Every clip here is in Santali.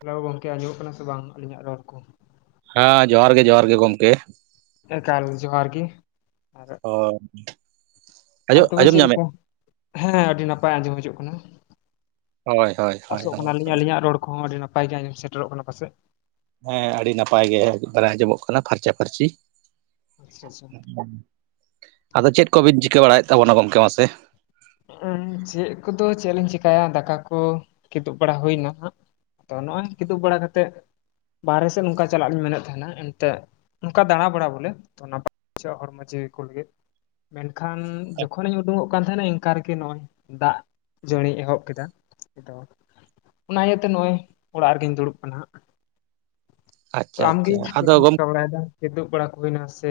ᱦᱮᱞᱳᱣ ᱜᱚᱢᱠᱮ ᱟᱸᱡᱚᱢᱚᱜ ᱠᱟᱱᱟ ᱥᱮ ᱵᱟᱝ ᱟᱹᱞᱤᱧᱟᱜ ᱨᱚᱲ ᱠᱚ ᱾ ᱦᱮᱸ ᱡᱚᱦᱟᱨ ᱜᱮ ᱡᱚᱦᱟᱨ ᱜᱮ ᱜᱚᱢᱠᱮ ᱾ ᱮᱠᱟᱞ ᱡᱚᱦᱟᱨ ᱜᱮ ᱟᱨ ᱚ ᱾ ᱟᱨ ᱛᱚᱵᱮ ᱪᱮᱫ ᱞᱮᱠᱟ ᱦᱮᱸ ᱟᱹᱰᱤ ᱱᱟᱯᱟᱭ ᱟᱸᱡᱚᱢ ᱦᱤᱡᱚᱜ ᱠᱟᱱᱟ ᱦᱳᱭ ᱦᱳᱭ ᱾ ᱦᱳᱭ ᱟᱥᱚᱜ ᱠᱟᱱᱟᱞᱤᱧ ᱟᱹᱞᱤᱧᱟᱜ ᱨᱚᱲ ᱠᱚᱦᱚᱸ ᱟᱹᱰᱤ ᱱᱟᱯᱟᱭ ᱜᱮ ᱟᱸᱡᱚᱢ ᱥᱮᱴᱮᱨᱚᱜ ᱠᱟᱱᱟ ᱯᱟᱥᱮᱡ ᱾ ᱦᱮᱸ ᱟᱹᱰᱤ ᱱᱟᱯᱟᱭ ᱜᱮ ᱮᱠᱵᱟᱨᱮ ᱟᱸᱡᱚᱢᱚᱜ ᱠᱟᱱᱟ ᱯᱷᱟᱨᱪᱟ ᱯᱷᱟᱨᱪᱤ ᱾ ᱟᱪᱪᱷᱟ ᱟᱪᱪᱷᱟ ᱟᱫᱚ ᱪᱮᱫ ᱠᱚᱵᱤᱱ ᱪᱤᱠᱟᱹ ᱵᱟᱲᱟᱭᱮᱫ ᱛᱟᱵᱚᱱᱟ ᱜᱚᱝᱠᱮ ᱢᱟᱥᱮ ᱾ ᱪᱮᱫ ᱠᱚᱫᱚ ᱪᱮᱫ ᱞᱤᱧ ᱪᱤᱠᱟᱭᱟ ᱫᱟᱠᱟ ᱠᱚ ᱠᱤᱫᱩᱵ ᱵᱟᱲᱟ ᱦᱩᱭᱱᱟ ᱦᱟᱸᱜ ᱾ ᱛᱚ ᱱᱚᱜᱼᱚᱭ ᱠᱤᱫᱩᱵ ᱵᱟᱲᱟ ᱠᱟᱛᱮᱫ ᱵᱟᱦᱨᱮ ᱥᱮᱫ ᱱᱚᱝᱠᱟ ᱪᱟᱞᱟᱜ ᱤᱧ ᱢᱮᱱᱮᱫ ᱛᱟᱦᱮᱱᱟ ᱮᱱᱛᱮᱫ ᱾ ᱱᱚᱱᱠᱟ ᱫᱟᱲᱟᱵᱟᱲᱟ ᱵᱚᱞᱮ ᱛᱚ ᱱᱟᱯᱟᱭ ᱢᱟᱪᱷᱟ ᱦᱚᱲᱢᱚ ᱡᱤᱣᱤ ᱠᱚ ᱞᱟᱹᱜᱤᱫ ᱾ ᱢᱮᱱᱠᱷᱟᱱ ᱡᱚᱠᱷᱚᱱᱤᱧ ᱩᱰᱩᱠᱚᱜ ᱠᱟᱱ ᱛᱟᱦᱮᱱᱟᱧ ᱾ ᱚᱠᱟᱨᱜᱮ ᱱᱚᱜᱼᱚᱭ ᱫᱟᱜ ᱡᱟᱹᱲᱤᱭ ᱮᱦᱚᱵ ᱠᱮᱫᱟ ᱾ ᱚᱱᱟ ᱤᱭᱟᱹᱛᱮ ᱱᱚᱜᱚᱭ ᱚᱲᱟᱜ ᱨᱮᱜᱮᱧ ᱫᱩᱲᱩᱵ ᱠᱟᱱᱟ ᱦᱟᱜ ᱛᱚ ᱟᱪᱪᱷᱟ ᱟᱢᱜᱮ ᱟᱪᱪᱷᱟ ᱪᱮᱫ ᱟᱫᱚ ᱠᱚᱢ ᱜᱚᱢᱠᱮ ᱪᱤᱠᱟᱹ ᱵᱟᱲᱟᱭᱫᱟ ᱾ ᱡᱤᱫᱩᱜ ᱵᱟᱲᱟ ᱠᱚ ᱦᱩᱭ ᱱᱟᱥᱮ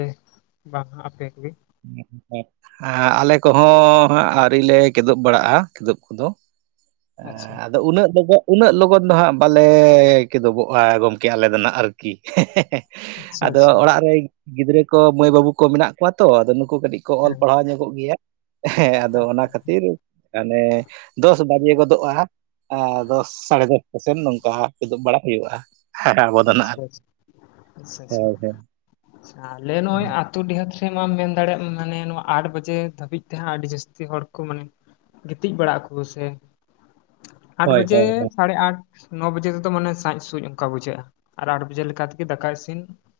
ᱵᱟᱝ ᱟᱯᱮ ᱠᱚᱜᱮ ᱾ [unintelligible] ᱮ ᱟᱞᱮ ᱠᱚᱦᱚᱸ ᱟᱹᱣᱨᱤᱞᱮ ᱠᱮᱫᱩᱵ ᱵᱟᱲᱟᱜᱼᱟ ᱠᱮᱫᱩᱵ ᱠᱚᱫᱚ ᱾ ᱮ ᱟᱪᱪᱷᱟ ᱟᱫᱚ ᱩᱱᱟᱹᱜ ᱫᱚ ᱜᱚ ᱾ ᱩᱱᱟᱹᱜ ᱞᱚᱜᱚᱱ ᱫᱚ ᱦᱟᱸᱜ ᱵᱟᱞᱮ ᱠᱮᱫᱮᱫᱚᱵᱚᱜᱼᱟ ᱜᱚᱢᱠᱮ ᱟᱞᱮ ᱫᱚ ᱱᱟᱦᱟᱜ ᱟᱨᱠᱤ ᱦᱮ ᱦᱮ᱾ ᱟᱪᱪᱷᱟ ᱟᱫᱚ ᱟᱪᱪᱷᱟ ᱚᱲᱟᱜ ᱨᱮ ᱜᱤᱫᱽᱨᱟᱹ ᱠᱚ ᱢᱟᱹᱭ ᱵᱟᱹᱵᱩ ᱠᱚ ᱢᱮᱱᱟᱜ ᱠᱚᱣᱟ ᱛᱚ ᱟᱫᱚ ᱱᱩᱠᱩ ᱠᱟᱹᱴᱤᱡ ᱠᱚ ᱚᱞ ᱦᱮᱸ ᱯᱟᱲᱦᱟᱣ ᱧᱚᱜ ᱜᱮᱭᱟ ᱦᱮᱸ ᱟᱫᱚ ᱟᱪᱪᱷᱟ ᱚᱱᱟ ᱠᱷᱟᱹᱛᱤᱨ ᱢᱟᱱᱮ ᱫᱚᱥ ᱵᱟᱡᱮ ᱜᱚᱫᱚᱜᱼᱟ ᱾ ᱟ ᱫᱚᱥ ᱥᱟᱲᱮ ᱫᱚᱥᱴᱟ ᱥᱮᱫ ᱱᱚᱝᱠᱟ ᱠᱤᱫᱩᱜ ᱵᱟᱲᱟ ᱦᱩᱭᱩᱜᱼᱟ ᱾ ᱟᱪᱪᱷᱟ ᱟᱪᱟ ᱟᱪᱪᱷᱟ ᱦᱳᱭ ᱟᱪᱪᱷᱟ ᱟᱞᱮ ᱱᱚᱜᱼᱚᱭ ᱟᱛᱩ ᱰᱤᱦᱟᱹᱛ ᱴᱷᱮᱡ ᱢᱟᱢ ᱢᱮᱱ ᱫᱟᱲᱮᱭᱟᱜ ᱢᱟᱱᱮ ᱱᱚᱣᱟ ᱟᱴ ᱵᱟᱡᱮ ᱫᱷᱟᱹᱵᱤᱡ ᱛᱮᱦᱟᱸᱜ ᱟᱹᱰᱤ ᱡᱟᱹᱥᱛᱤ ᱦᱚᱲ ᱠᱚ ᱢᱟᱱᱮ ᱜᱤᱛᱤᱡ ᱵᱟᱲᱟᱜ ᱟᱠᱚ ᱥᱮ ᱾ ᱟᱴ ᱦᱳᱭ ᱵᱟᱡᱮ ᱦᱳᱭ ᱥᱟᱲᱮ ᱟᱴ ᱱᱚ ᱵᱟᱡᱮ ᱛᱮᱛᱚ ᱢᱟᱱᱮ ᱥᱟᱡ ᱥᱩᱡ᱾ ᱱᱚᱱᱠᱟ ᱵᱩᱡᱷᱟᱹᱜᱼᱟ ᱟᱨ ᱟᱴ ᱵᱟᱡᱮ ᱞᱮᱠᱟ ᱛᱮᱜᱮ ᱫᱟᱠᱟ ᱤᱥᱤᱱ